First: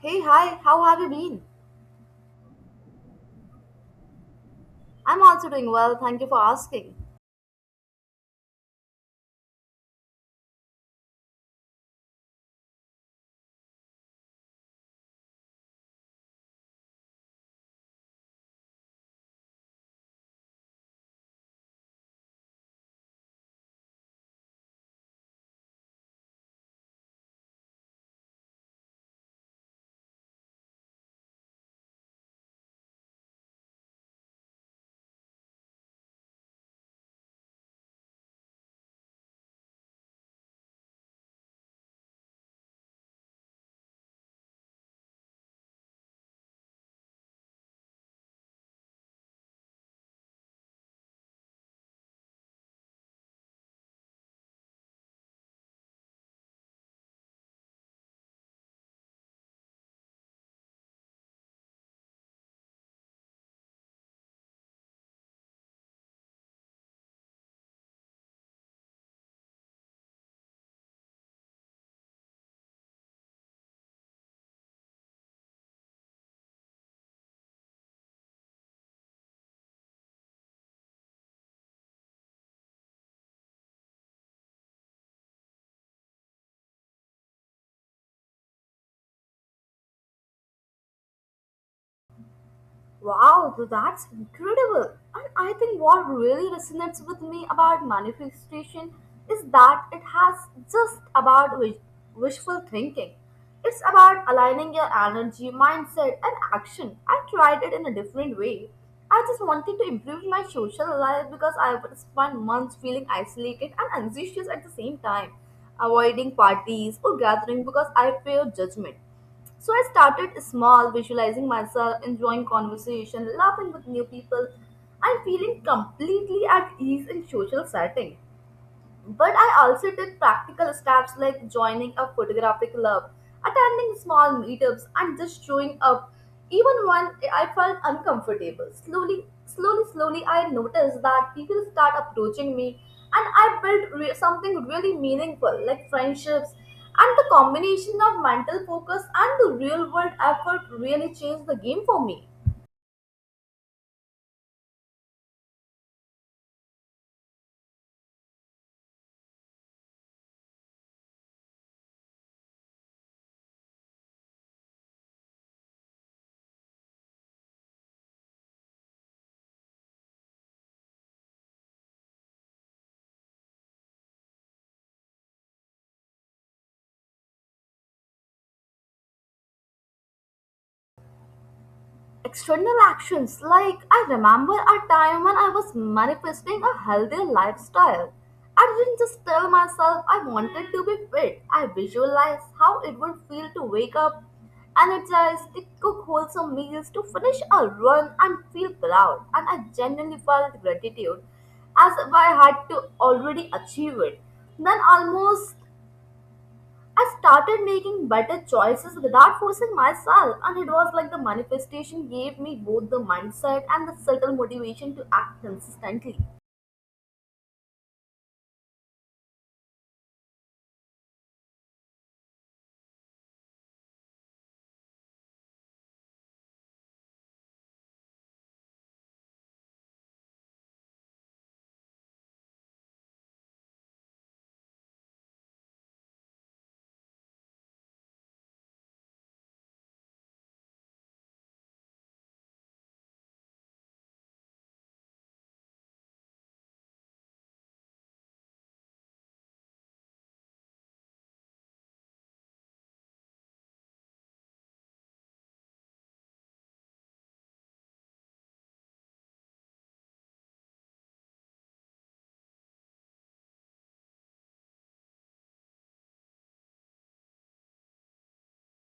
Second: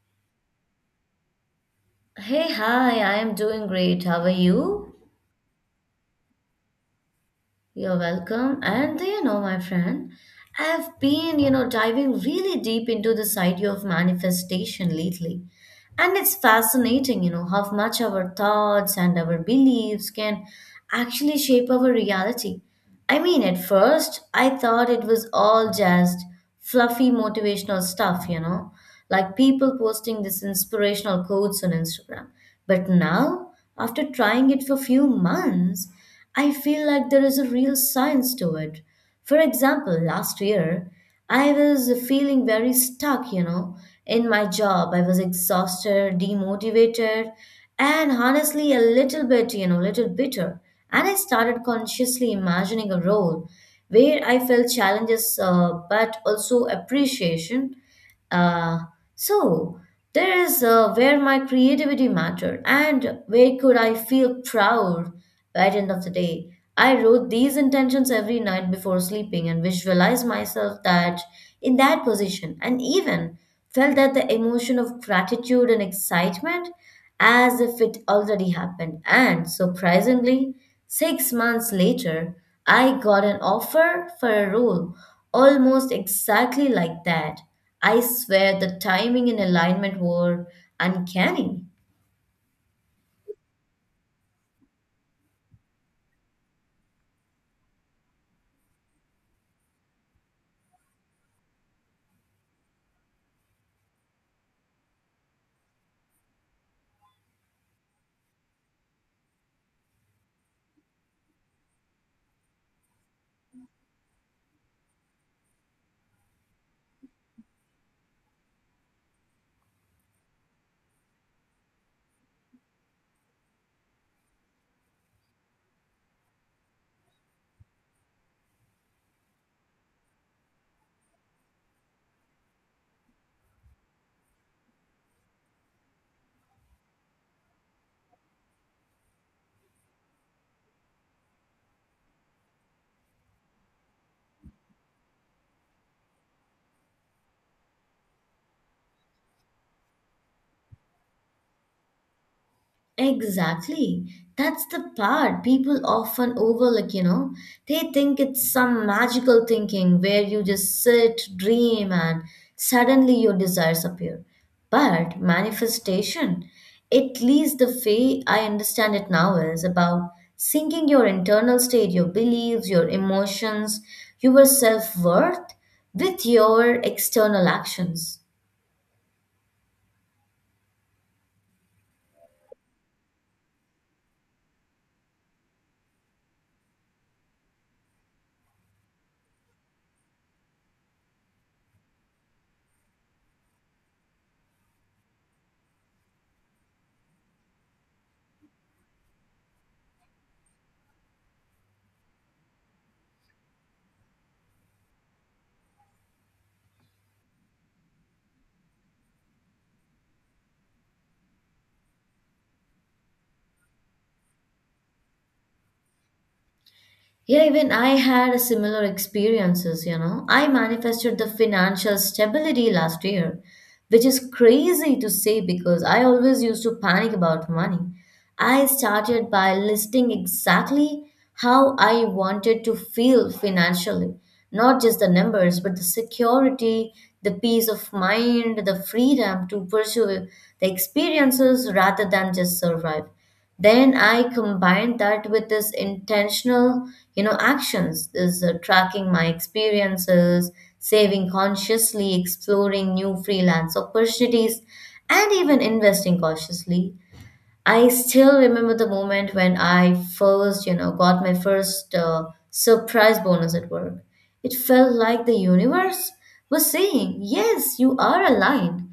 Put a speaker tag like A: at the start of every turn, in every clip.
A: Hey, hi, how have you been?
B: Hey, hi, I am doing great. How are you?
A: I'm also doing well, thank you for asking.
B: You're welcome. And my friend, I've been, diving really deep into this idea of manifestation lately. And it's fascinating, you know, how much our thoughts and our beliefs can actually shape our reality. I mean, at first, I thought it was all just fluffy motivational stuff, like people posting these inspirational quotes on Instagram. But now, after trying it for few months, I feel like there is a real science to it. For example, last year, I was feeling very stuck, in my job. I was exhausted, demotivated, and honestly a little bit, little bitter. And I started consciously imagining a role where I felt challenges but also appreciation. Uh, so there is where my creativity mattered and where could I feel proud by the end of the day. I wrote these intentions every night before sleeping and visualized myself that in that position and even felt that the emotion of gratitude and excitement as if it already happened. And surprisingly, 6 months later, I got an offer for a role almost exactly like that. I swear the timing and alignment were uncanny.
A: Wow, that's incredible. And I think what really resonates with me about manifestation is that it has just about wishful thinking. It's about aligning your energy, mindset, and action. I tried it in a different way. I just wanted to improve my social life because I would spend months feeling isolated and anxious at the same time, avoiding parties or gathering because I fear judgment. So I started small, visualizing myself, enjoying conversation, laughing with new people, and feeling completely at ease in social setting. But I also took practical steps like joining a photography club, attending small meetups, and just showing up even when I felt uncomfortable. Slowly, slowly, slowly, I noticed that people start approaching me, and I built something really meaningful like friendships. And the combination of mental focus and the real world effort really changed the game for me.
B: Exactly. That's the part people often overlook, you know. They think it's some magical thinking where you just sit, dream, and suddenly your desires appear. But manifestation, at least the way I understand it now, is about syncing your internal state, your beliefs, your emotions, your self worth with your external actions.
A: External actions, like I remember a time when I was manifesting a healthier lifestyle. I didn't just tell myself I wanted to be fit, I visualized how it would feel to wake up, energized, to cook wholesome meals, to finish a run and feel proud. And I genuinely felt gratitude as if I had to already achieve it. Then almost I started making better choices without forcing myself, and it was like the manifestation gave me both the mindset and the subtle motivation to act consistently.
B: Yeah, even I had a similar experiences, you know. I manifested the financial stability last year, which is crazy to say because I always used to panic about money. I started by listing exactly how I wanted to feel financially, not just the numbers, but the security, the peace of mind, the freedom to pursue the experiences rather than just survive. Then I combined that with this intentional, actions, this tracking my experiences, saving consciously, exploring new freelance opportunities, and even investing cautiously. I still remember the moment when I first, got my first surprise bonus at work. It felt like the universe was saying, Yes, you are aligned.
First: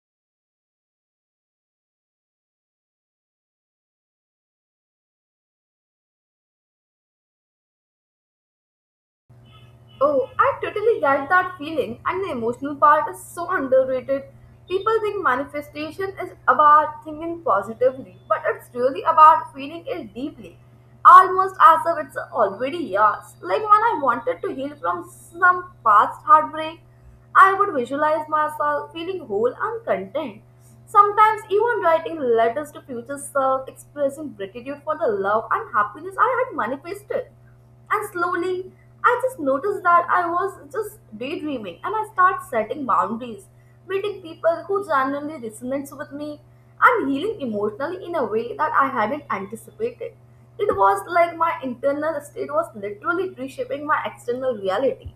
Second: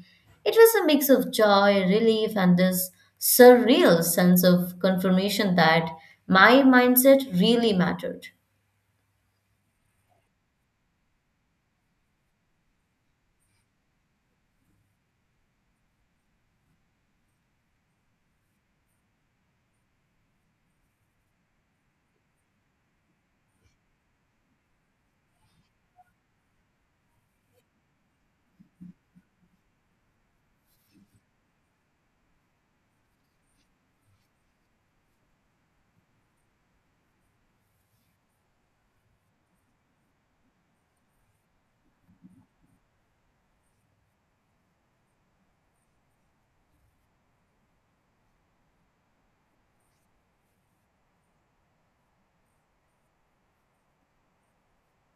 B: It was a mix of joy, relief, and this surreal sense of confirmation that my mindset really mattered.
A: Oh, I totally get that feeling, and the emotional part is so underrated. People think manifestation is about thinking positively, but it's really about feeling it deeply, almost as if it's already yours. Like when I wanted to heal from some past heartbreak, I would visualize myself feeling whole and content. Sometimes, even writing letters to future self, expressing gratitude for the love and happiness I had manifested. And slowly, I just noticed that I was just daydreaming and I start setting boundaries, meeting people who genuinely resonates with me and healing emotionally in a way that I hadn't anticipated. It was like my internal state was literally reshaping my external reality.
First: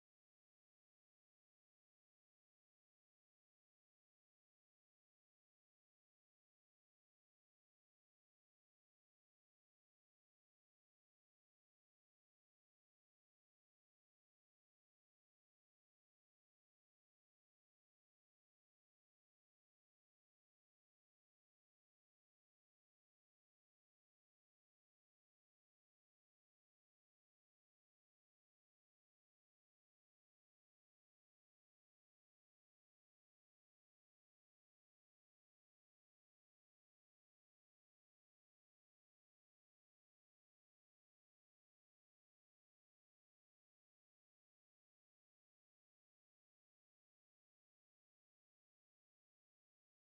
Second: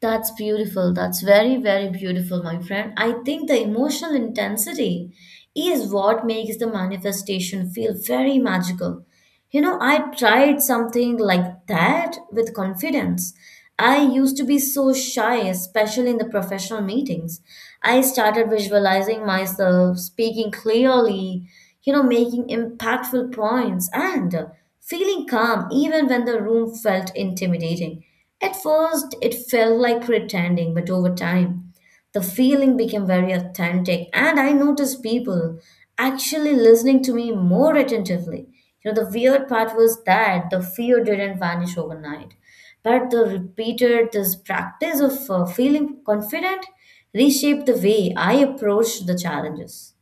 B: That's beautiful. That's very, very beautiful, my friend. I think the emotional intensity is what makes the manifestation feel very magical. You know, I tried something like that with confidence. I used to be so shy, especially in the professional meetings. I started visualizing myself speaking clearly, you know, making impactful points and feeling calm even when the room felt intimidating. At first, it felt like pretending, but over time, the feeling became very authentic, and I noticed people actually listening to me more attentively. You know, the weird part was that the fear didn't vanish overnight, but the repeated this practice of feeling confident reshaped the way I approached the challenges.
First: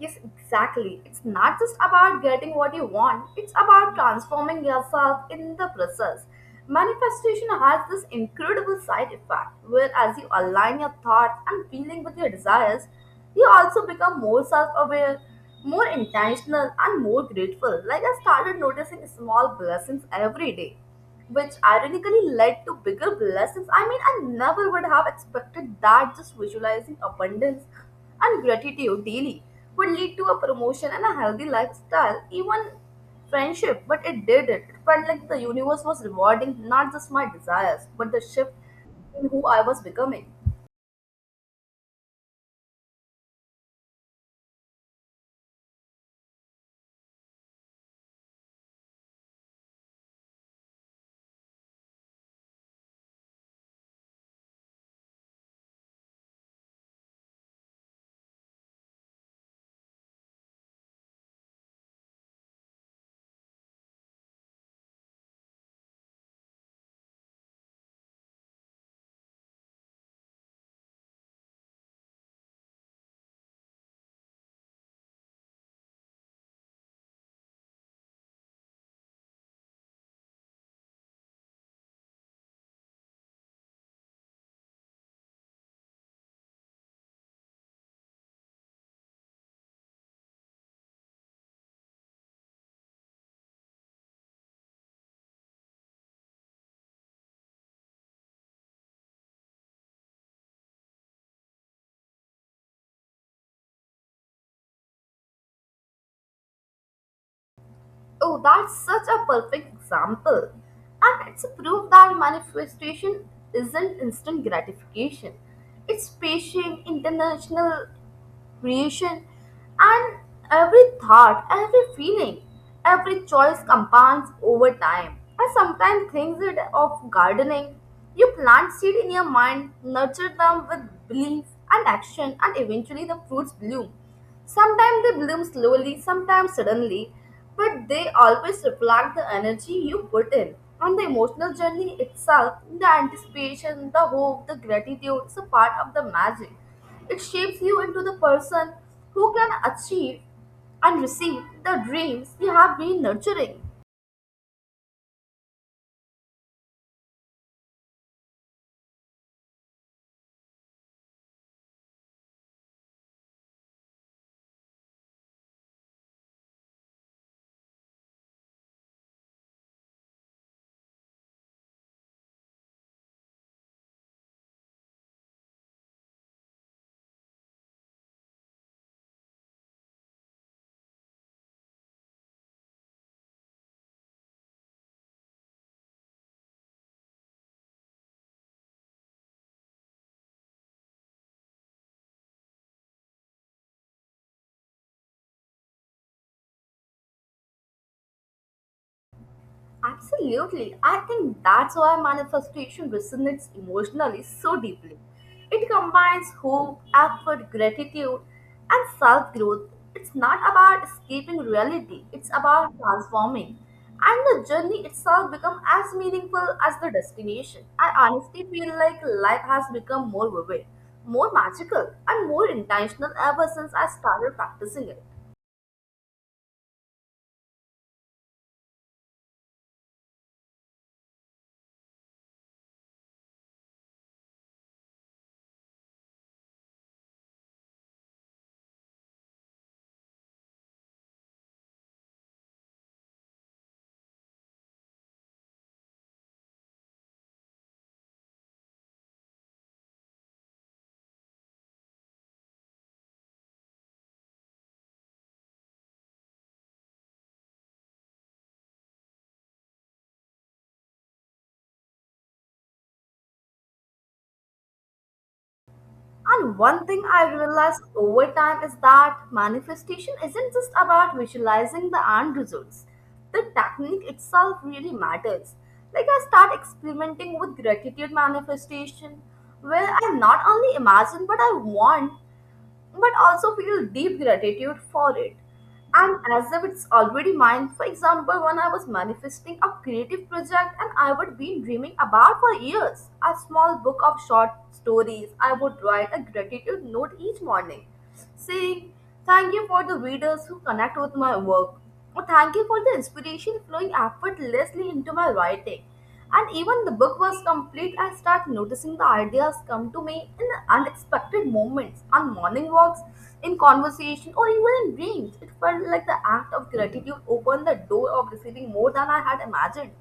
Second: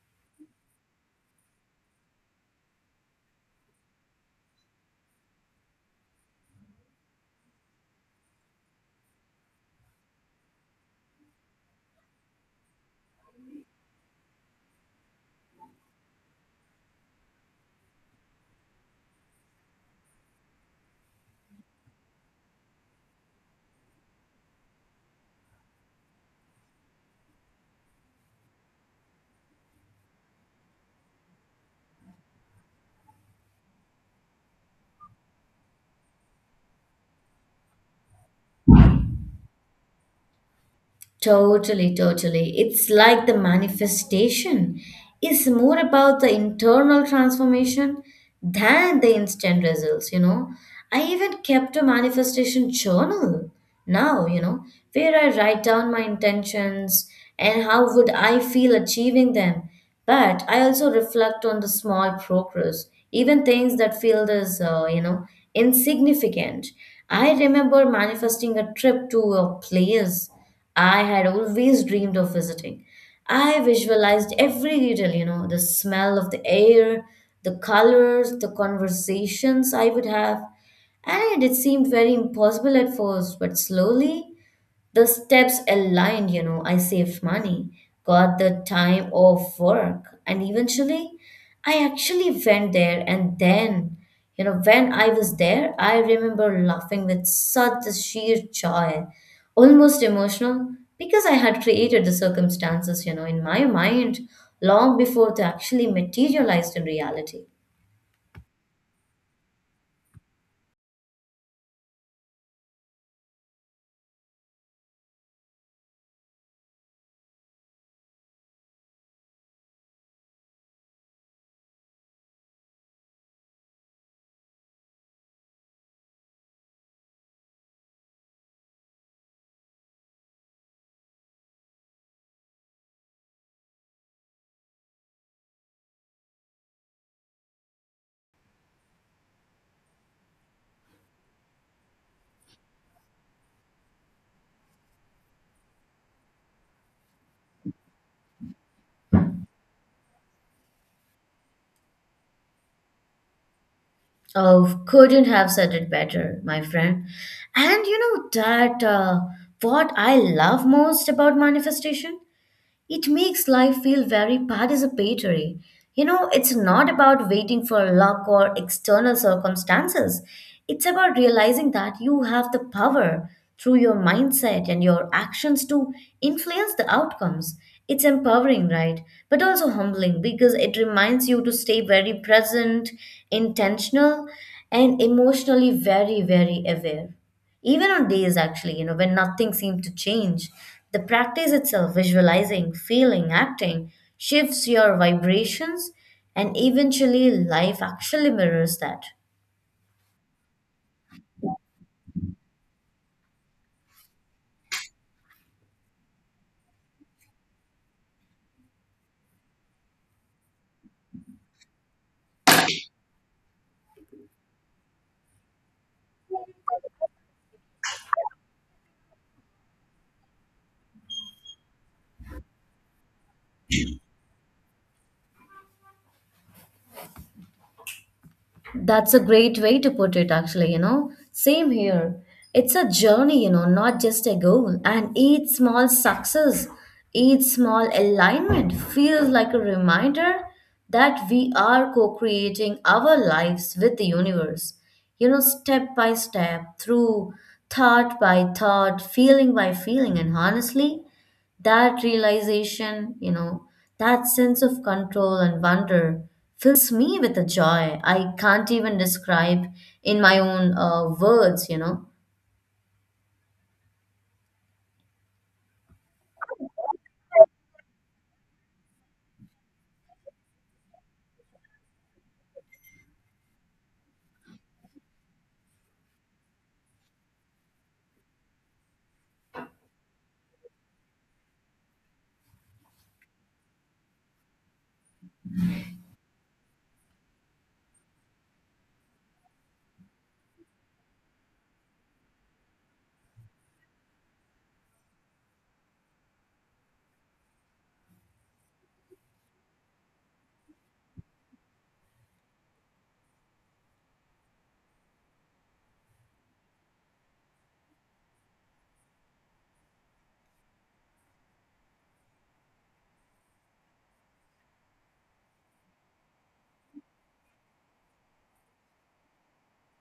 A: Yes, exactly. It's not just about getting what you want, it's about transforming yourself in the process. Manifestation has this incredible side effect where, as you align your thoughts and feeling with your desires, you also become more self aware, more intentional, and more grateful. Like I started noticing small blessings every day which ironically led to bigger blessings. I mean, I never would have expected that just visualizing abundance and gratitude daily would lead to a promotion and a healthy lifestyle, even friendship. But it did it. It felt like the universe was rewarding not just my desires, but the shift in who I was becoming.
B: Totally, totally. It's like the manifestation is more about the internal transformation than the instant results, you know. I even kept a manifestation journal now, you know, where I write down my intentions and how would I feel achieving them. But I also reflect on the small progress, even things that feel as, insignificant. I remember manifesting a trip to a place I had always dreamed of visiting. I visualized every detail, you know, the smell of the air, the colors, the conversations I would have. And it seemed very impossible at first, but slowly the steps aligned, you know, I saved money, got the time off work, and eventually I actually went there. And then, you know, when I was there, I remember laughing with such a sheer joy, almost emotional, because I had created the circumstances, you know, in my mind long before they actually materialized in reality.
A: Oh, that's such a perfect example. And it's a proof that manifestation isn't instant gratification. It's patient, intentional, creation, and every thought, every feeling, every choice compounds over time. I sometimes think it of gardening. You plant seed in your mind, nurture them with belief and action, and eventually the fruits bloom. Sometimes they bloom slowly, sometimes suddenly, but they always reflect the energy you put in. And the emotional journey itself, the anticipation, the hope, the gratitude is a part of the magic. It shapes you into the person who can achieve and receive the dreams you have been nurturing.
B: Oh, couldn't have said it better, my friend. And you know that, what I love most about manifestation? It makes life feel very participatory. You know, it's not about waiting for luck or external circumstances. It's about realizing that you have the power through your mindset and your actions to influence the outcomes. It's empowering, right? But also humbling because it reminds you to stay very present, intentional, and emotionally very, very aware. Even on days, actually, you know, when nothing seemed to change, the practice itself, visualizing, feeling, acting, shifts your vibrations, and eventually life actually mirrors that.
A: Absolutely. I think that's why manifestation resonates emotionally so deeply. It combines hope, effort, gratitude, and self growth. It's not about escaping reality, it's about transforming. And the journey itself becomes as meaningful as the destination. I honestly feel like life has become more vivid, more magical, and more intentional ever since I started practicing it.
B: That's a great way to put it, actually, you know. Same here. It's a journey, you know, not just a goal. And each small success, each small alignment feels like a reminder that we are co creating our lives with the universe. You know, step by step, through thought by thought, feeling by feeling. And honestly, that realization, you know, that sense of control and wonder fills me with a joy I can't even describe in my own words, you know.
A: And one thing I realized over time is that manifestation isn't just about visualizing the end results. The technique itself really matters. Like I start experimenting with gratitude manifestation, where I not only imagine what I want, but also feel deep gratitude for it. And as if it's already mine. For example, when I was manifesting a creative project and I would be dreaming about for years, a small book of short stories, I would write a gratitude note each morning, saying, thank you for the readers who connect with my work. Well, thank you for the inspiration flowing effortlessly into my writing. And even the book was complete, I start noticing the ideas come to me in unexpected moments, on morning walks, in conversation, or even in dreams. It felt like the act of gratitude opened the door of receiving more than I had imagined.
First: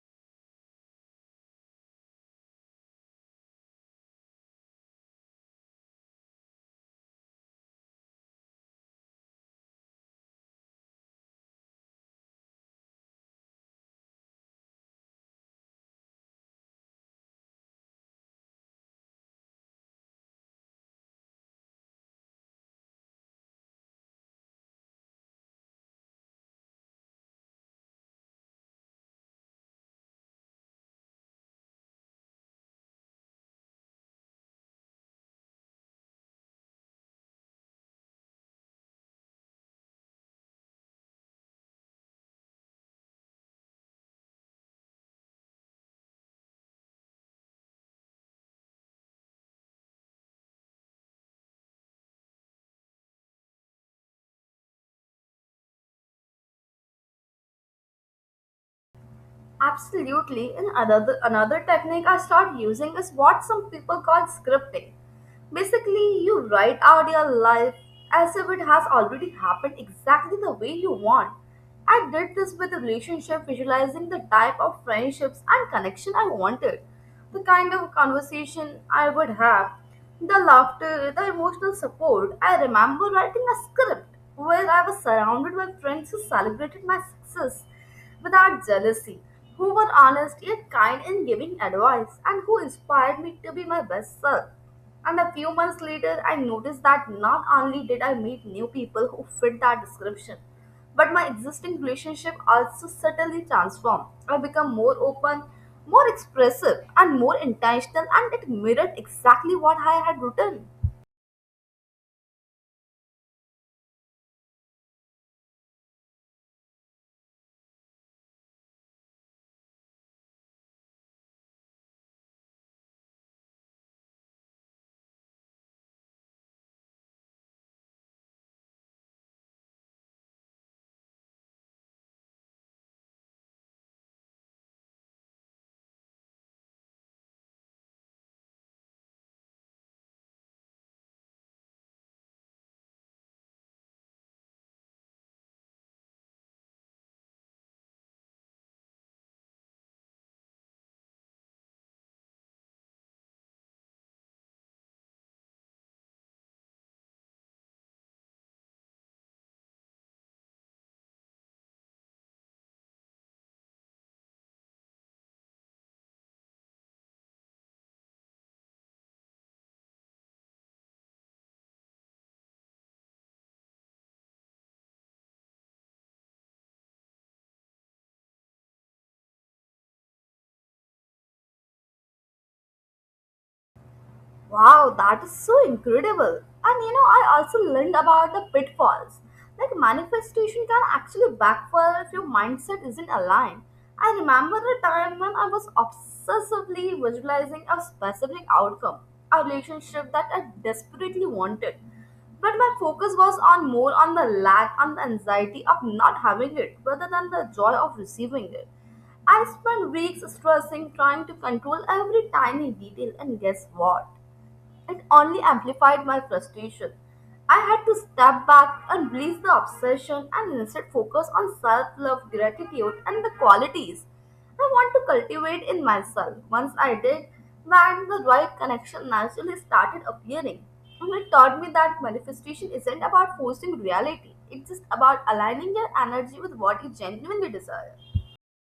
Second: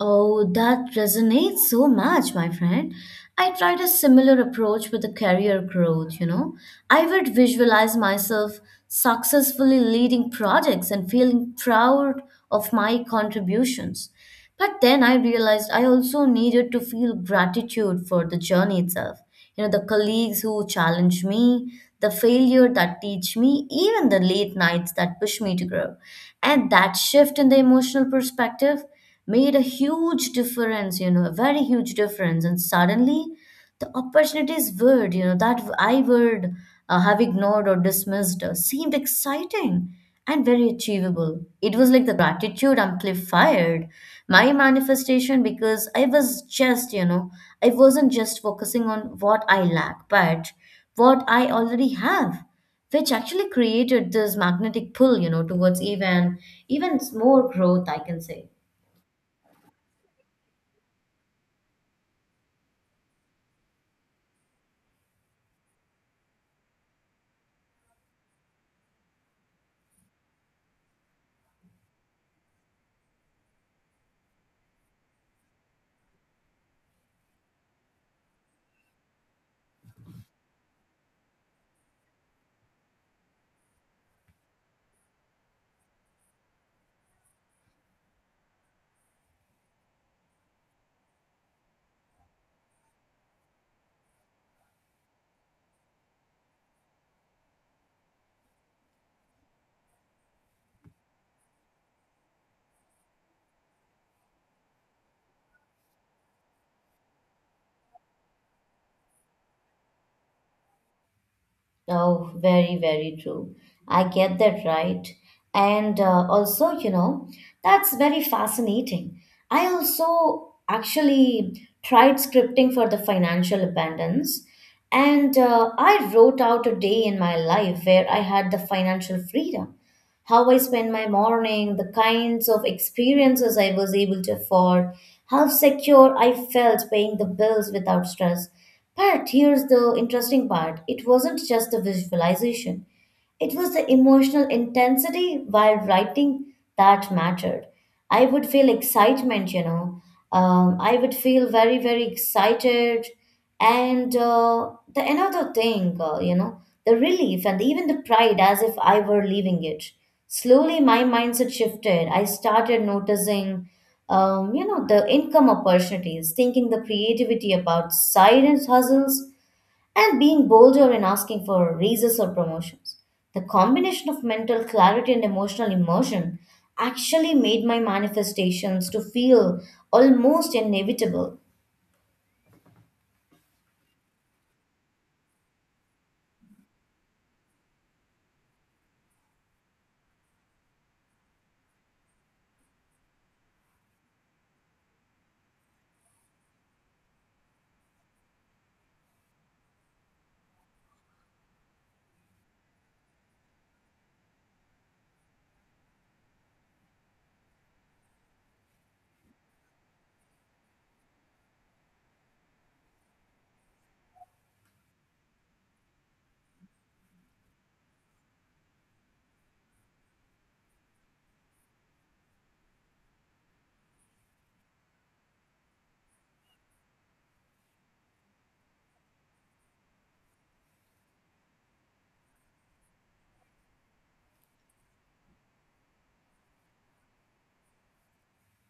B: Oh, that resonates so much, my friend. I tried a similar approach with the career growth, you know. I would visualize myself successfully leading projects and feeling proud of my contributions. But then I realized I also needed to feel gratitude for the journey itself. You know, the colleagues who challenge me, the failure that teach me, even the late nights that push me to grow. And that shift in the emotional perspective made a huge difference, you know, a very huge difference. And suddenly the opportunities word, you know, that I would have ignored or dismissed seemed exciting and very achievable. It was like the gratitude amplified my manifestation because I was just, you know, I wasn't just focusing on what I lack, but what I already have which actually created this magnetic pull, you know, towards even more growth I can say.
A: Absolutely. And another technique I start using is what some people call scripting. Basically, you write out your life as if it has already happened exactly the way you want. I did this with a relationship, visualizing the type of friendships and connection I wanted, the kind of conversation I would have, the laughter, the emotional support. I remember writing a script where I was surrounded by friends who celebrated my success without jealousy, who were honest yet kind in giving advice, and who inspired me to be my best self. And a few months later, I noticed that not only did I meet new people who fit that description, but my existing relationship also subtly transformed. I become more open, more expressive, and more intentional, and it mirrored exactly what I had written.
B: Oh, very, very true. I get that right. And also, you know, that's very fascinating. I also actually tried scripting for the financial abundance. And I wrote out a day in my life where I had the financial freedom, how I spend my morning, the kinds of experiences I was able to afford, how secure I felt paying the bills without stress. But here's the interesting part, it wasn't just the visualization. It was the emotional intensity while writing that mattered. I would feel excitement, you know. I would feel very, very excited. And you know, the relief and even the pride as if I were leaving it. Slowly, my mindset shifted. I started noticing, the income opportunities, thinking the creativity about side hustles and being bolder in asking for raises or promotions. The combination of mental clarity and emotional immersion actually made my manifestations to feel almost inevitable.
A: Wow, that is so incredible. And you know, I also learned about the pitfalls. Like manifestation can actually backfire if your mindset isn't aligned. I remember a time when I was obsessively visualizing a specific outcome, a relationship that I desperately wanted. But my focus was on more on the lack on the anxiety of not having it rather than the joy of receiving it. I spent weeks stressing, trying to control every tiny detail, and guess what? It only amplified my frustration. I had to step back, unleash the obsession, and instead focus on self love, gratitude, and the qualities I want to cultivate in myself. Once I did that, the right connection naturally started appearing. And it taught me that manifestation isn't about forcing reality, it's just about aligning your energy with what you genuinely desire.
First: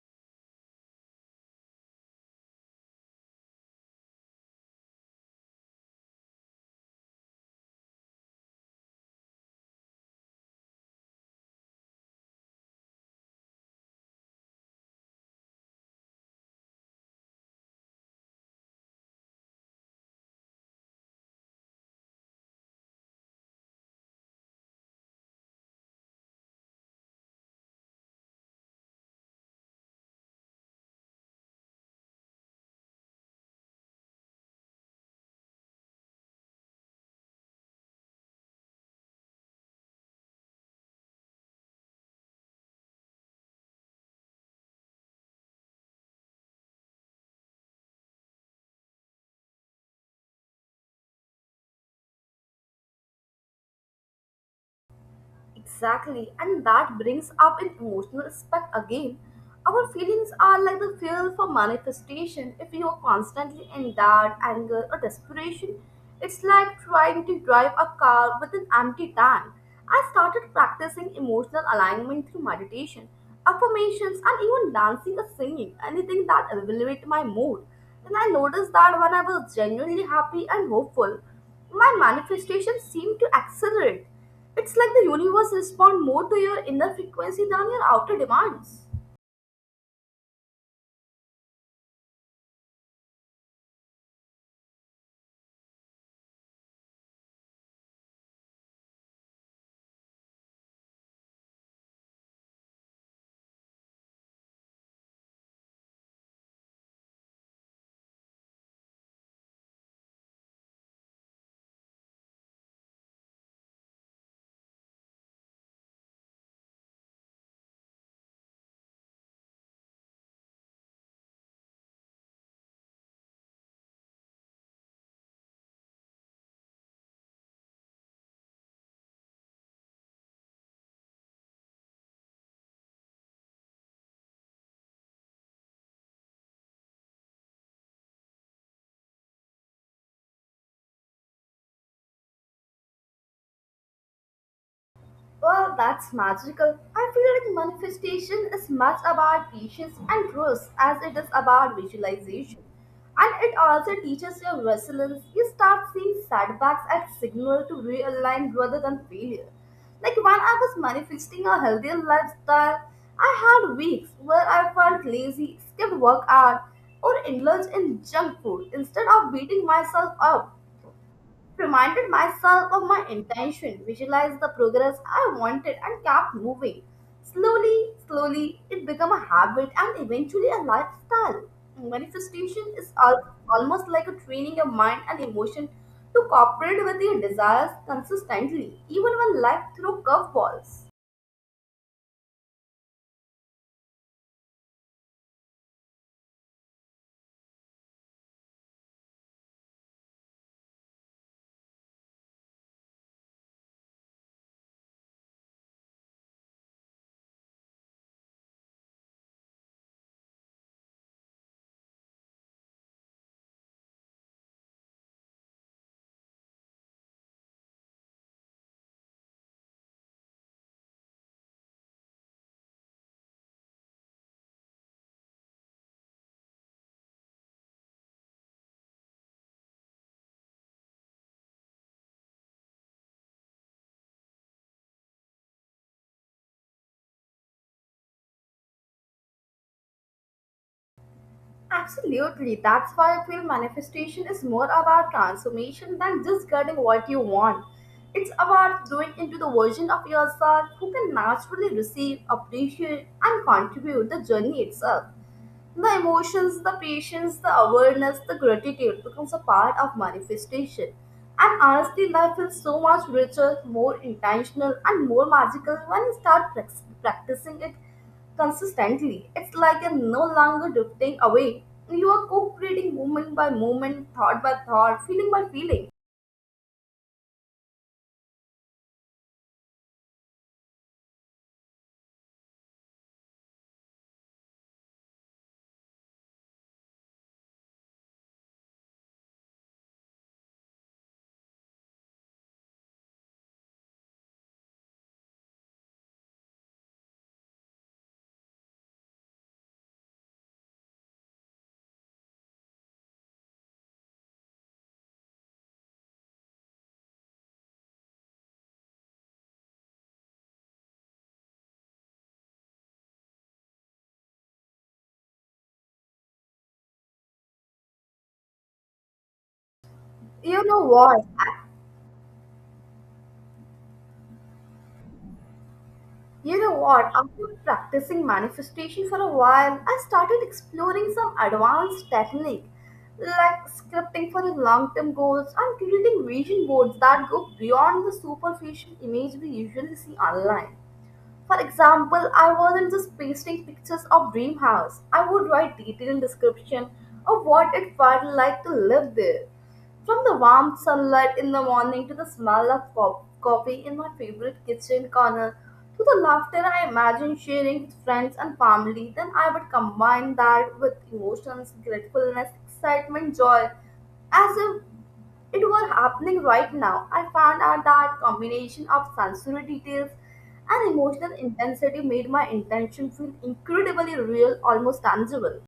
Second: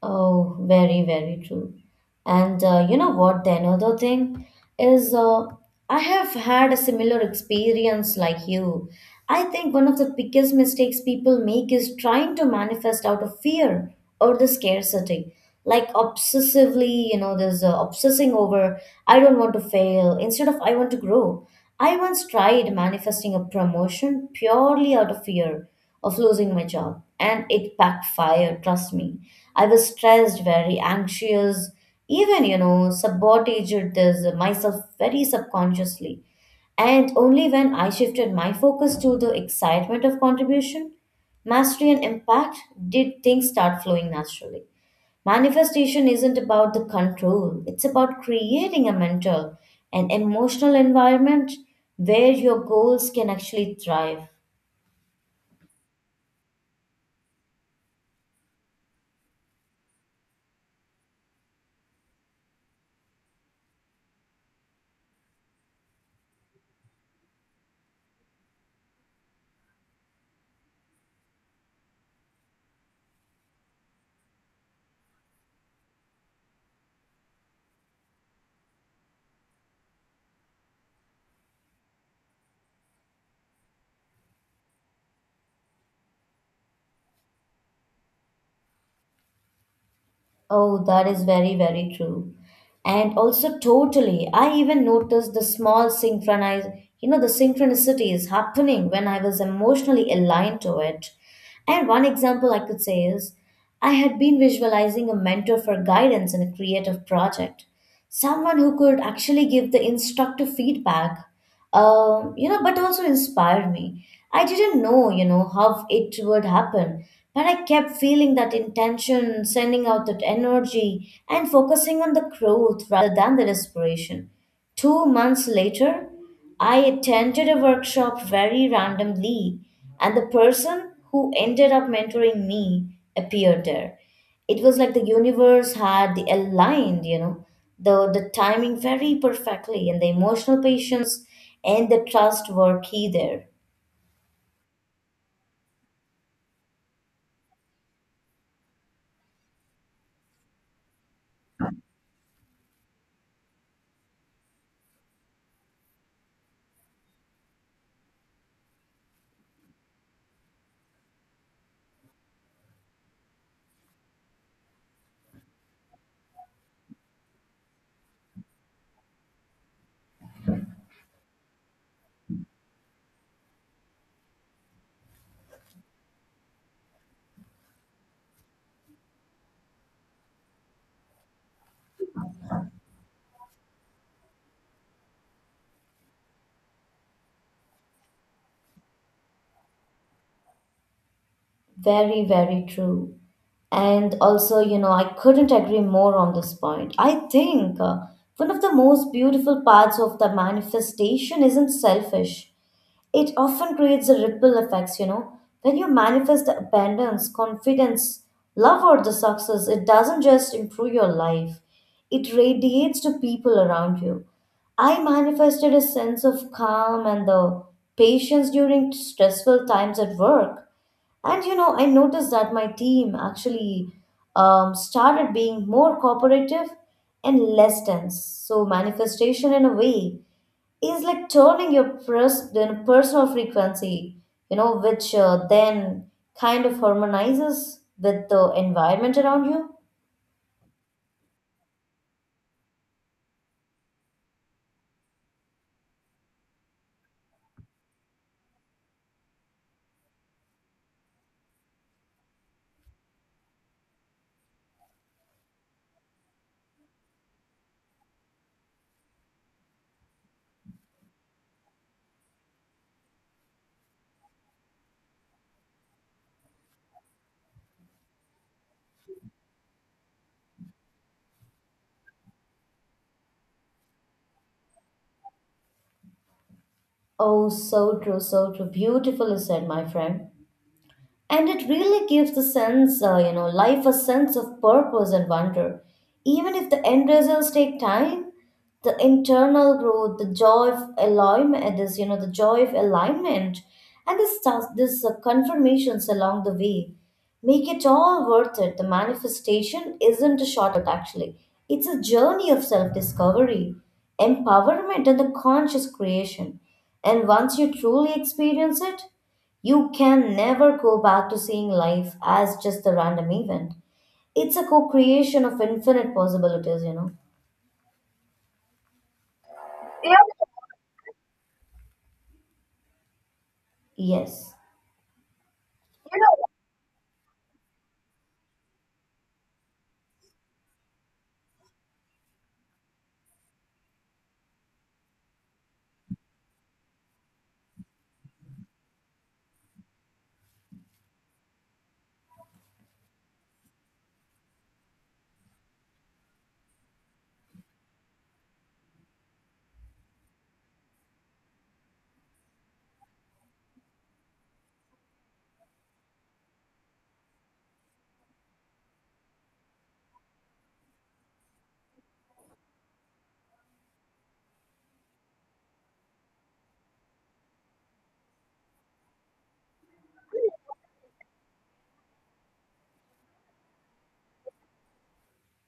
B: Oh, very, very true. And you know what? The another thing is, I have had a similar experience like you. I think one of the biggest mistakes people make is trying to manifest out of fear or the scarcity. Like obsessively, you know, there's obsessing over, I don't want to fail, instead of I want to grow. I once tried manifesting a promotion purely out of fear of losing my job, and it backfired, trust me. I was stressed, very anxious, even, you know, sabotaged this myself very subconsciously. And only when I shifted my focus to the excitement of contribution, mastery, and impact did things start flowing naturally. Manifestation isn't about the control, it's about creating a mental and emotional environment where your goals can actually thrive.
A: Exactly, and that brings up an emotional aspect again. Our feelings are like the fuel for manifestation. If you are constantly in doubt, anger, or desperation, it's like trying to drive a car with an empty tank. I started practicing emotional alignment through meditation, affirmations, and even dancing or singing, anything that elevates my mood. And I noticed that when I was genuinely happy and hopeful, my manifestations seemed to accelerate. It's like the universe responds more to your inner frequency than your outer demands.
B: Oh, that is very, very true. And also, totally, I even noticed the small synchronize, you know, the synchronicity is happening when I was emotionally aligned to it. And one example I could say is I had been visualizing a mentor for guidance in a creative project, someone who could actually give the instructive feedback, you know, but also inspire me. I didn't know, you know, how it would happen, but I kept feeling that intention, sending out that energy and focusing on the growth rather than the desperation. 2 months later, I attended a workshop very randomly, and the person who ended up mentoring me appeared there. It was like the universe had aligned, you know, the timing very perfectly, and the emotional patience and the trust were key there.
A: Well, that's magical. I feel like manifestation is much about patience and trust as it is about visualization. And it also teaches your resilience. You start seeing setbacks as signal to realign rather than failure. Like when I was manifesting a healthier lifestyle, I had weeks where I felt lazy, skipped workout, or indulged in junk food instead of beating myself up reminded myself of my intention, visualized the progress I wanted, and kept moving. Slowly, slowly, it became a habit and eventually a lifestyle. Manifestation is almost like a training your mind and emotion to cooperate with your desires consistently, even when life throws curveballs.
B: Very, very true. And also, you know, I couldn't agree more on this point. I think one of the most beautiful parts of the manifestation isn't selfish. It often creates a ripple effects, you know. When you manifest the abundance, confidence, love, or the success, it doesn't just improve your life, it radiates to people around you. I manifested a sense of calm and the patience during stressful times at work. And you know, I noticed that my team actually started being more cooperative and less tense. So, manifestation in a way is like turning your pers- then personal frequency, which then kind of harmonizes with the environment around you.
A: Absolutely. That's why I feel manifestation is more about transformation than just getting what you want. It's about growing into the version of yourself who can naturally receive, appreciate, and contribute the journey itself. The emotions, the patience, the awareness, the gratitude becomes a part of manifestation. And honestly, life feels so much richer, more intentional, and more magical when you start practicing it consistently. It's like you're no longer drifting away. You are co-creating moment by moment, thought by thought, feeling by feeling.
B: Oh, so true, so true. Beautifully said, my friend. And it really gives the sense life a sense of purpose and wonder even if the end results take time, the internal growth, the joy of alignment, this you know the joy of alignment, and this stuff this confirmations along the way make it all worth it. The manifestation isn't a shortcut actually, it's a journey of self-discovery, empowerment, and the conscious creation. And once you truly experience it, you can never go back to seeing life as just a random event. It's a co creation of infinite possibilities, Yeah.
A: You know what?
B: Yes.
A: You know what? After practicing manifestation for a while, I started exploring some advanced technique like scripting for the long-term goals and creating vision boards that go beyond the superficial image we usually see online. For example, I wasn't just pasting pictures of dream house. I would write detailed description of what it felt like to live there. From the warm sunlight in the morning to the smell of coffee in my favorite kitchen corner to the laughter I imagine sharing with friends and family, then I would combine that with emotions, gratefulness, excitement, joy, as if it were happening right now. I found out that combination of sensory details and emotional intensity made my intention feel incredibly real, almost tangible.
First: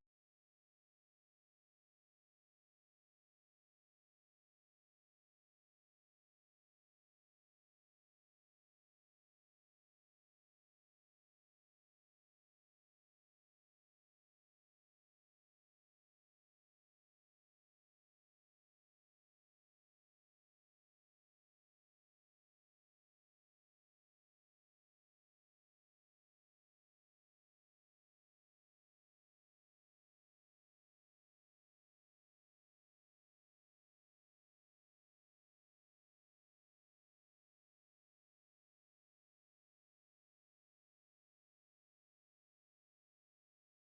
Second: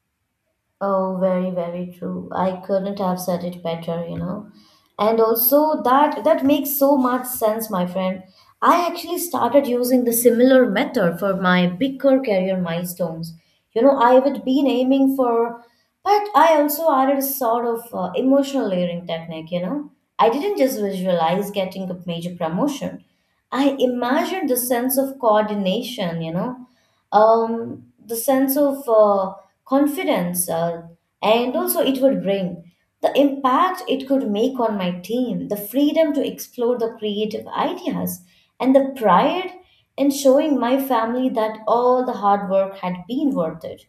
B: Oh, very, very true. I couldn't have said it better, And also that makes so much sense, my friend. I actually started using the similar method for my bigger career milestones. You know, I would been aiming for, but I also added a sort of emotional layering technique, I didn't just visualize getting a major promotion. I imagined the sense of coordination, you know, the sense of confidence, and also it would bring the impact it could make on my team, the freedom to explore the creative ideas, and the pride in showing my family that all the hard work had been worth it.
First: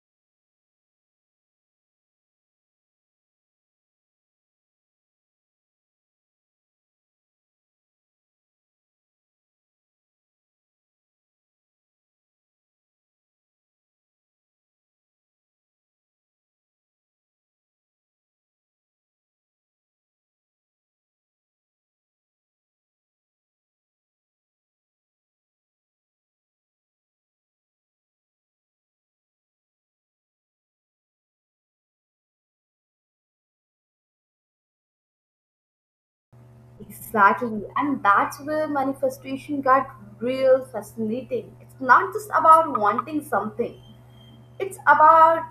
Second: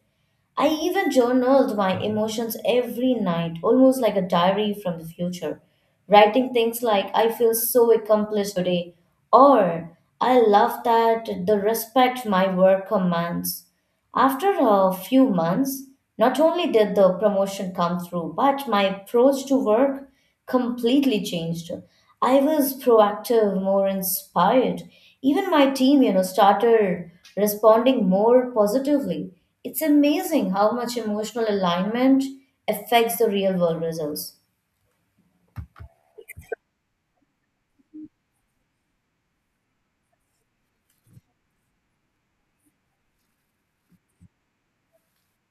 B: I even journaled my emotions every night, almost like a diary from the future, writing things like, I feel so accomplished today, or I love that the respect my work commands. After a few months, not only did the promotion come through, but my approach to work completely changed. I was proactive, more inspired. Even my team, you know, started responding more positively. It's amazing how much emotional alignment affects the real world results.
A: Exactly, and that's where manifestation got real fascinating. It's not just about wanting something, it's about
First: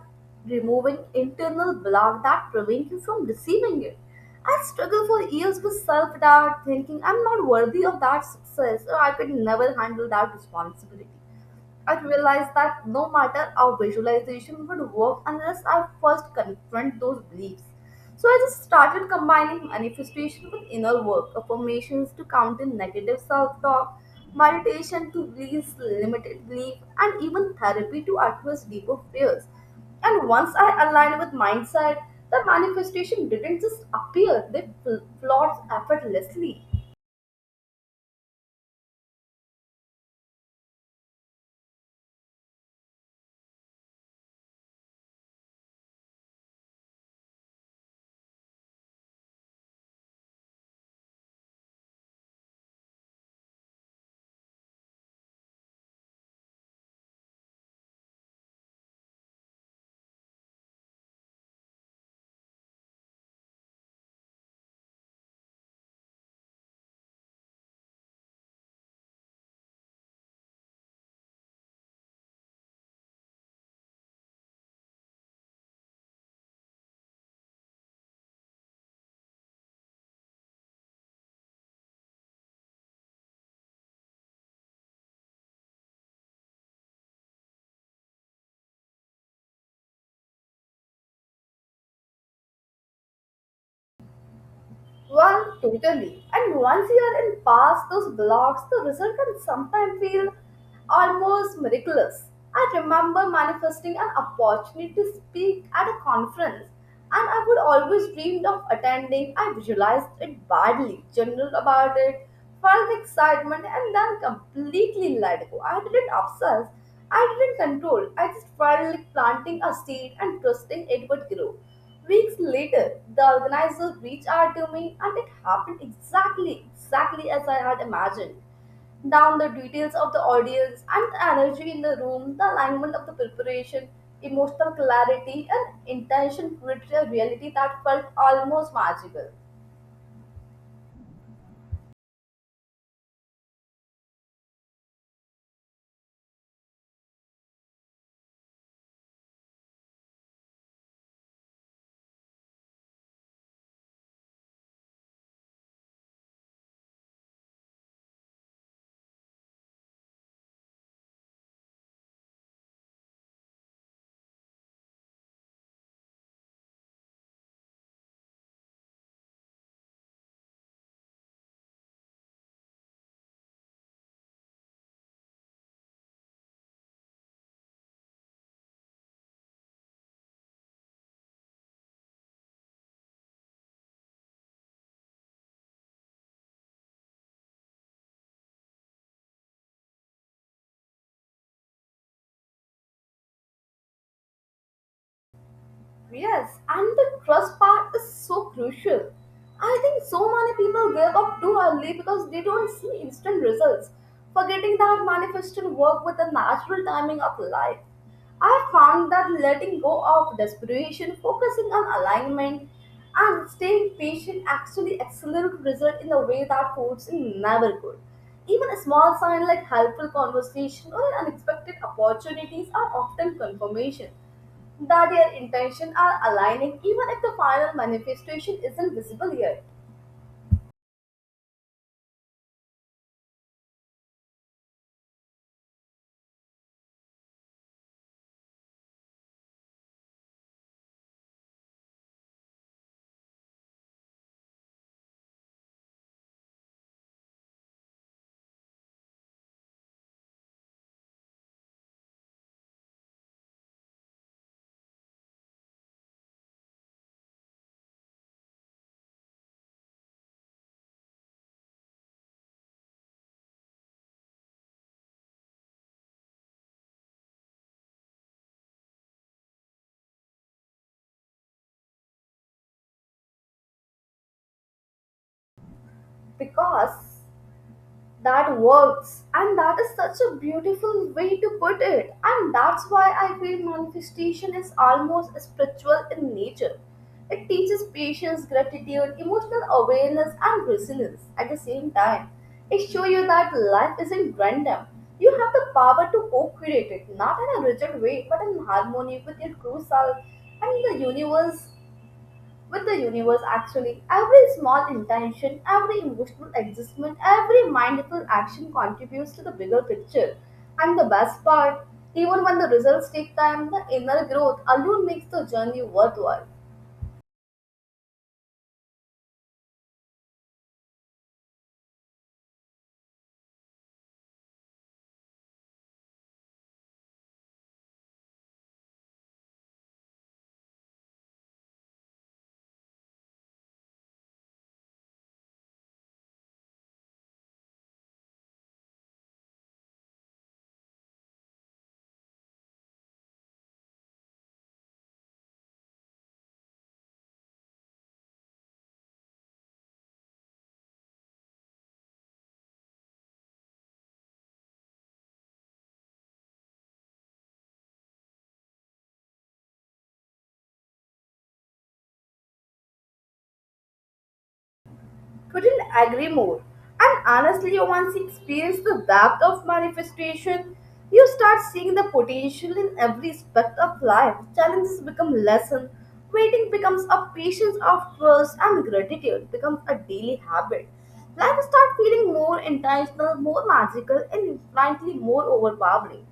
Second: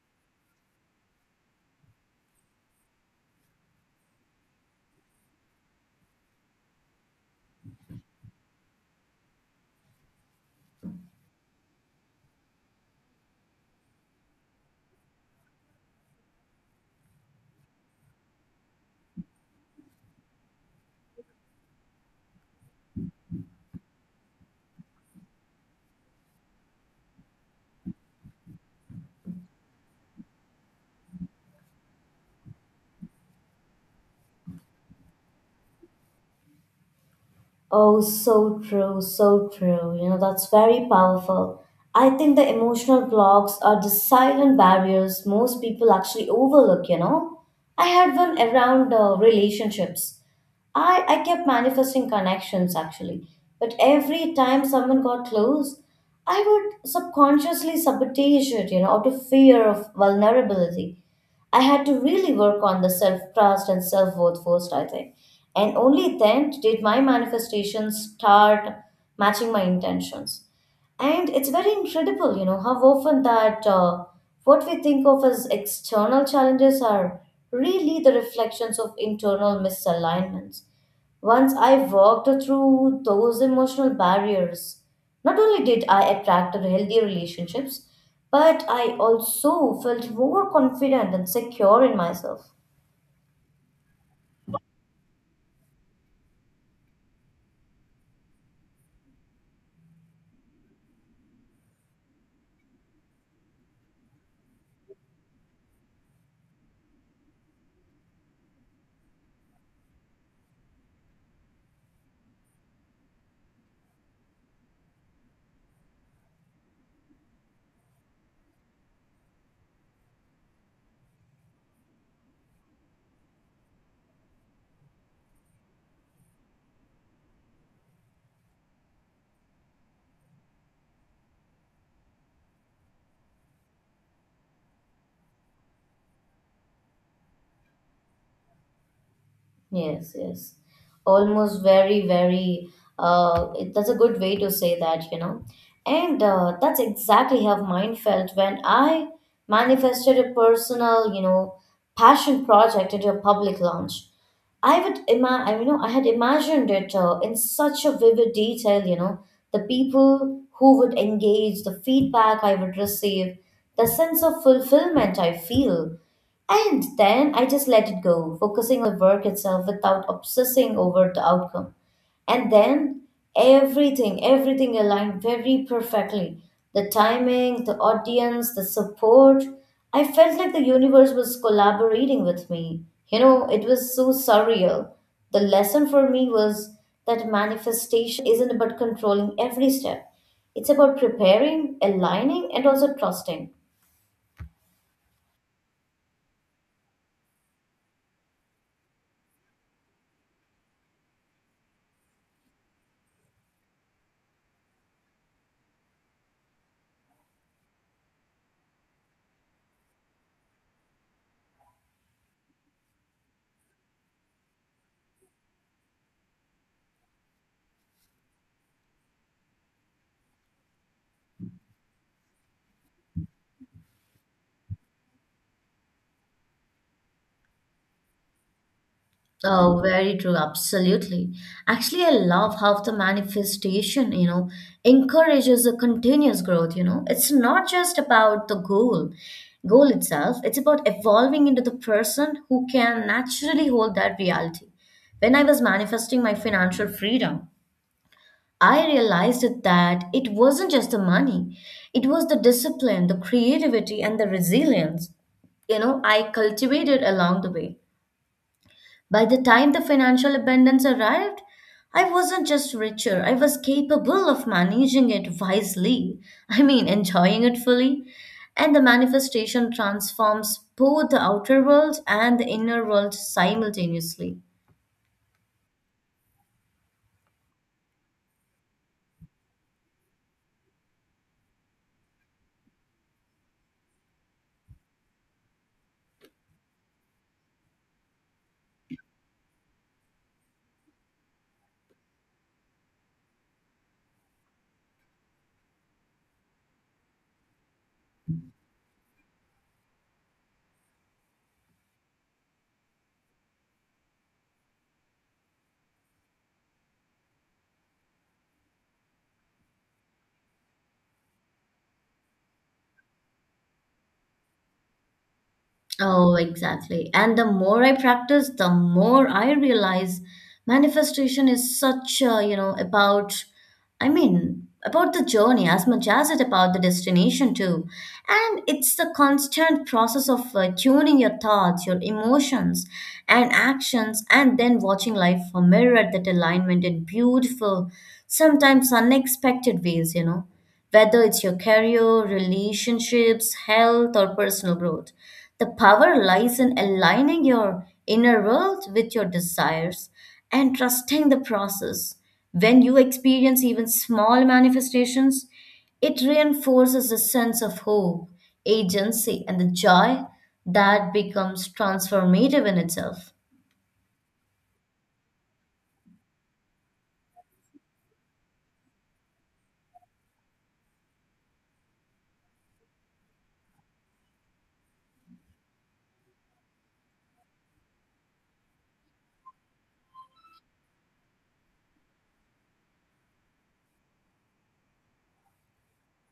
A: removing internal block that prevent you from receiving it. I struggled for years with self doubt, thinking I'm not worthy of that success or I could never handle that responsibility. I realized that no matter how visualization would work unless I first confront those beliefs. So I just started combining manifestation with inner work, affirmations to counter negative self-talk, meditation to release limited belief, and even therapy to address deeper fears. And once I aligned with mindset, the manifestation didn't just appear; flowed effortlessly.
B: Oh, so true, so true. You know, that's very powerful. I think the emotional blocks are the silent barriers most people actually overlook, I had one around relationships. I kept manifesting connections actually, but every time someone got close, I would subconsciously sabotage it, you know, out of fear of vulnerability. I had to really work on the self trust and self worth first, I think. And only then did my manifestations start matching my intentions. And it's very incredible, you know, how often that what we think of as external challenges are really the reflections of internal misalignments. Once I walked through those emotional barriers, not only did I attract healthier relationships, but I also felt more confident and secure in myself.
A: Well, totally. And once you are in past those blocks, the result can sometimes feel almost miraculous. I remember manifesting an opportunity to speak at a conference, and I would always dreamed of attending. I visualized it badly, journaled about it, felt excitement, and then completely let go. I didn't obsess, I didn't control. I just felt like planting a seed and trusting it would grow. Weeks later, the organizer reached out to me and it happened exactly, exactly as I had imagined. Down the details of the audience and the energy in the room, the alignment of the preparation, emotional clarity, and intention created a reality that felt almost magical.
B: Yes, yes. Almost very very that's a good way to say that, and that's exactly how mine felt when I manifested a personal, passion project into a public launch. I, I had imagined it in such a vivid detail. You know, the people who would engage, the feedback I would receive, the sense of fulfillment I feel, and then I just let it go, focusing on the work itself without obsessing over the outcome. And then everything, everything aligned very perfectly. The timing, the audience, the support. I felt like the universe was collaborating with me. You know, it was so surreal. The lesson for me was that manifestation isn't about controlling every step, it's about preparing, aligning, and also trusting.
A: Yes, and the trust part is so crucial. I think so many people give up too early because they don't see instant results, forgetting that manifestation work with the natural timing of life. I found that letting go of desperation, focusing on alignment, and staying patient actually accelerate result in a way that forcing never could. Even a small sign like helpful conversation or unexpected opportunities are often confirmation that their intentions are aligning even if the final manifestation isn't visible yet,
B: Oh, very true. Absolutely. Actually, I love how the manifestation, you know, encourages a continuous growth, It's not just about the goal itself. It's about evolving into the person who can naturally hold that reality. When I was manifesting my financial freedom, I realized that it wasn't just the money, it was the discipline, the creativity, and the resilience, you know, I cultivated along the way. By the time the financial abundance arrived, I wasn't just richer, I was capable of managing it wisely. I mean, enjoying it fully. And the manifestation transforms both the outer world and the inner world simultaneously.
A: because that works. And that is such a beautiful way to put it, and that's why I feel manifestation is almost spiritual in nature. It teaches patience, gratitude, emotional awareness, and resilience at the same time. It shows you that life isn't random. You have the power to co-create it, not in a rigid way but in harmony with your true self and the universe actually. Every small intention, every emotional adjustment, every mindful action contributes to the bigger picture. And the best part, even when the results take time, the inner growth alone makes the journey
B: Oh,
A: worthwhile.
B: exactly. And the more I practice, the more I realize manifestation is such a, you know, about I mean, about the journey as much as it about the destination too. And it's the constant process of tuning your thoughts, your emotions, and actions, and then watching life mirror that alignment in beautiful, sometimes unexpected ways, Whether it's your career, relationships, health, or personal growth, the power lies in aligning your inner world with your desires and trusting the process. When you experience even small manifestations, it reinforces a sense of hope, agency, and the joy that becomes transformative in itself.
A: Couldn't agree more. And honestly, once you experience the depth of manifestation, you start seeing the potential in every aspect of life. Challenges become lessons, waiting becomes a patience of trust, and gratitude becomes a daily habit. Life starts feeling more intentional, more magical, and infinitely more overpowering.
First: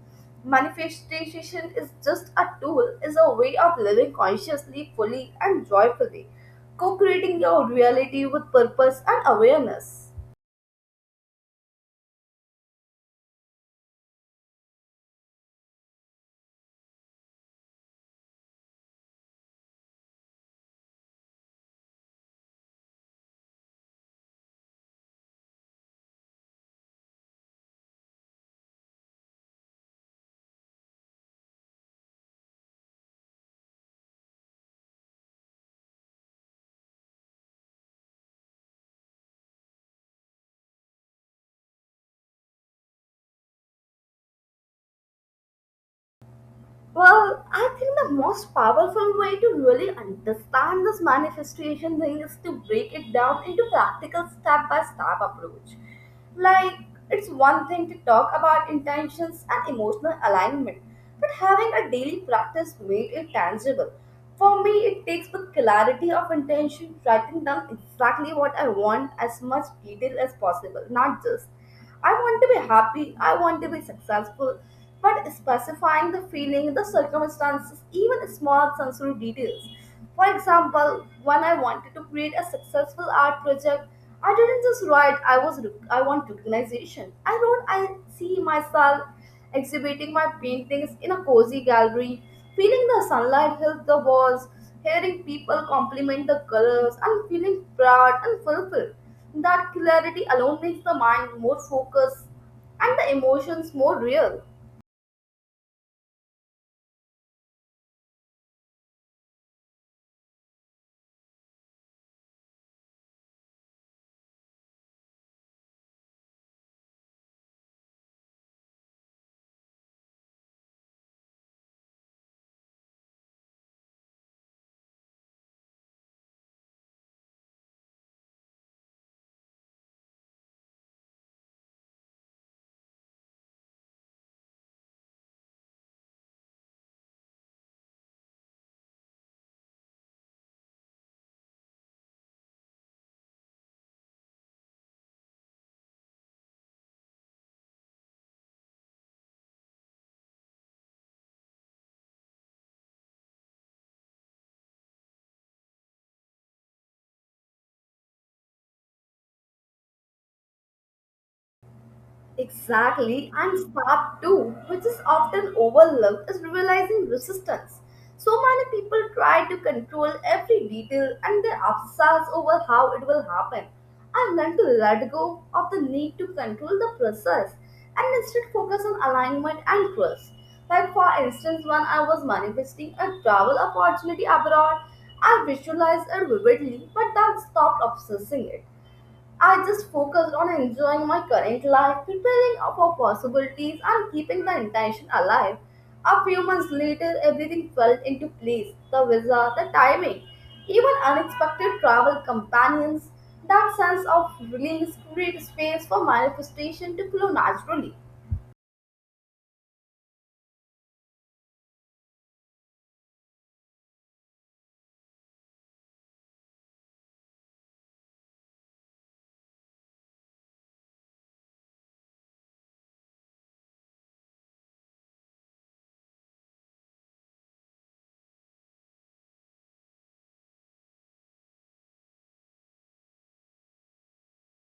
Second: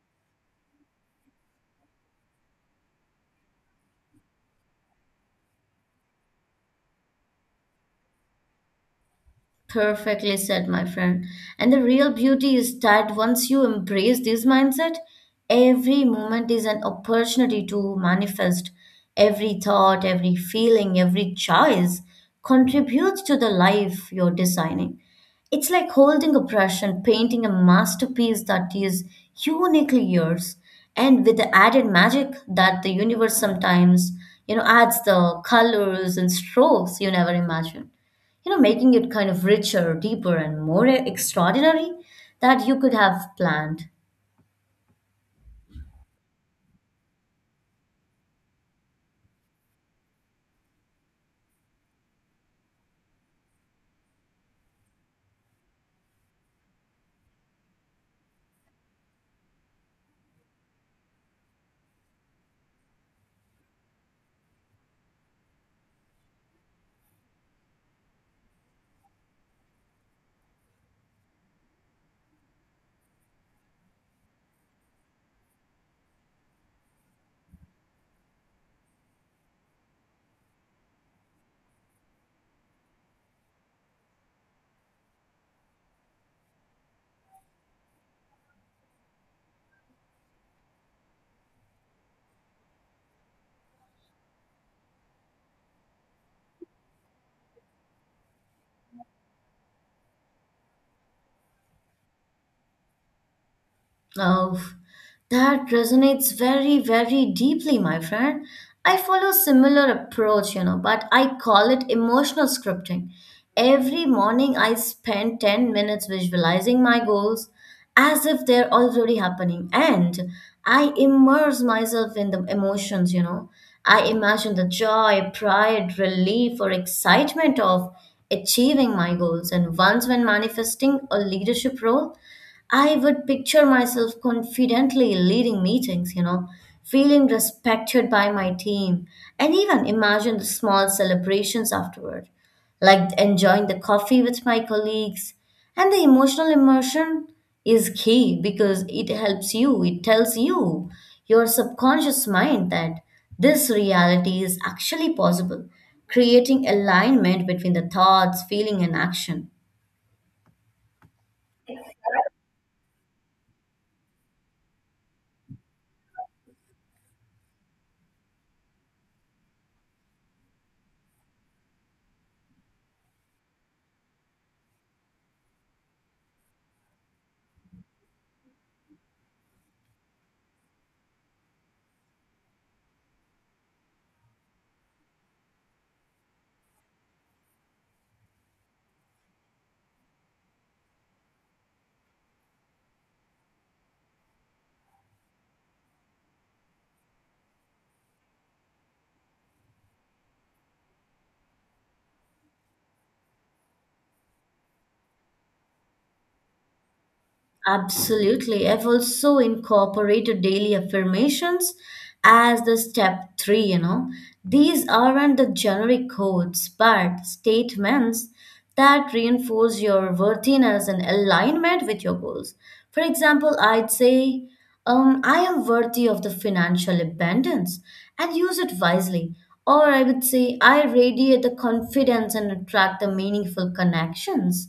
A: Manifestation is just a tool, is a way of living consciously, fully, and joyfully, co creating your reality with purpose and awareness.
B: Perfectly said, my friend. And the real beauty is that once you embrace this mindset, every moment is an opportunity to manifest. Every thought, every feeling, every choice contributes to the life you're designing. It's like holding a brush and painting a masterpiece that is uniquely yours, and with the added magic that the universe sometimes, adds the colors and strokes you never imagined, making it kind of richer, deeper, and more extraordinary that you could have planned.
A: Well, I think the most powerful way to really understand this manifestation thing is to break it down into practical step by step approach. Like, it's one thing to talk about intentions and emotional alignment, but having a daily practice made it tangible. For me, it takes the clarity of intention, writing down exactly what I want as much detail as possible, not just I want to be happy, I want to be successful, but specifying the feeling, the circumstances, even small sensory details. For example, when I wanted to create a successful art project, I didn't just write I was I want recognition. I wrote I see myself exhibiting my paintings in a cozy gallery, feeling the sunlight hit the walls, hearing people compliment the colors, and feeling proud and fulfilled. That clarity alone makes the mind more focused and the emotions more real.
B: Oh, that resonates very, very deeply, my friend. I follow similar approach, you know, but I call it emotional scripting. Every morning I spend 10 minutes visualizing my goals as if they're already happening, and I immerse myself in the emotions, I imagine the joy, pride, relief, or excitement of achieving my goals, and once when manifesting a leadership role, I would picture myself confidently leading meetings, you know, feeling respected by my team, and even imagine the small celebrations afterward, like enjoying the coffee with my colleagues. And the emotional immersion is key because it helps you, it tells you, your subconscious mind, that this reality is actually possible, creating alignment between the thoughts, feeling, and action.
A: Exactly, and step two, which is often overlooked, is realizing resistance. So many people try to control every detail and they obsess over how it will happen. I've learned to let go of the need to control the process and instead focus on alignment and trust. Like, for instance, when I was manifesting a travel opportunity abroad, I visualized it vividly, but that stopped obsessing it. I just focused on enjoying my current life, preparing for possibilities, and keeping the intention alive. A few months later, everything fell into place the visa, the timing, even unexpected travel companions. That sense of release creates space for manifestation to flow naturally.
B: Absolutely. I've also incorporated daily affirmations as the step three, These aren't the generic codes, but statements that reinforce your worthiness and alignment with your goals. For example, I'd say, I am worthy of the financial abundance and use it wisely. Or I would say, I radiate the confidence and attract the meaningful connections.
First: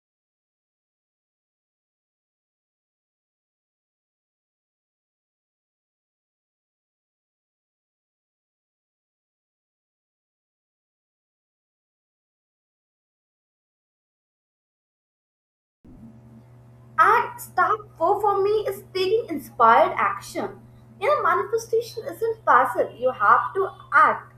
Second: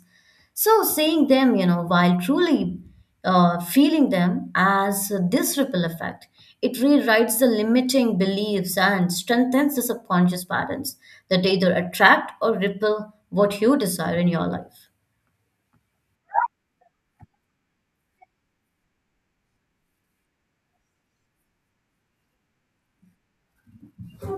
B: So, saying them, you know, while truly feeling them as this ripple effect, it rewrites the limiting beliefs and strengthens the subconscious patterns that either attract or repel what you desire in your life.
A: And step four for me is taking inspired action. You know, manifestation isn't passive, you have to act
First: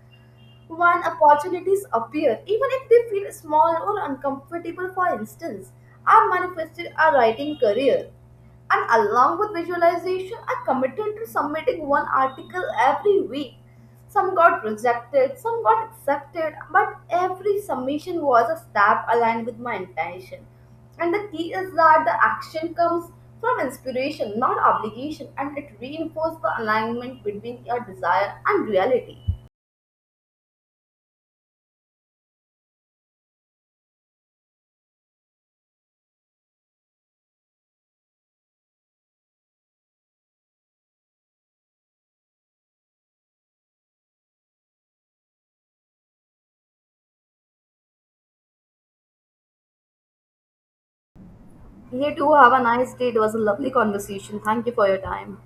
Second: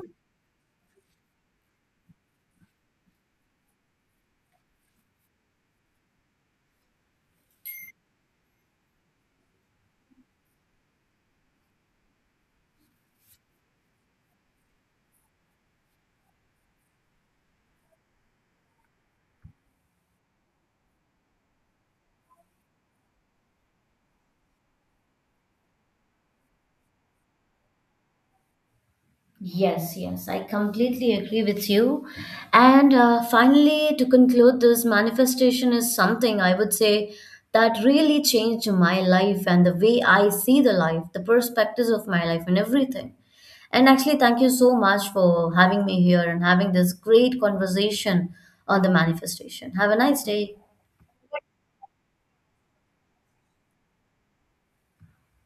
A: when opportunities appear, even if they feel small or uncomfortable. For instance, I manifested a writing career, and along with visualization, I committed to submitting one article every week. Some got rejected, some got accepted, but every submission was a step aligned with my intention. And the key is that the action comes from inspiration, not obligation, and it reinforces the alignment between your desire and reality.
B: Yes, yes, I completely agree with you. And finally, to conclude, this manifestation is something I would say that really changed my life and the way I see the life, the perspectives of my life, and everything. And actually, thank you so much for having me here and having this great conversation on the manifestation. Have a nice day.
A: You too have a nice day. It was a lovely conversation. Thank you for your time.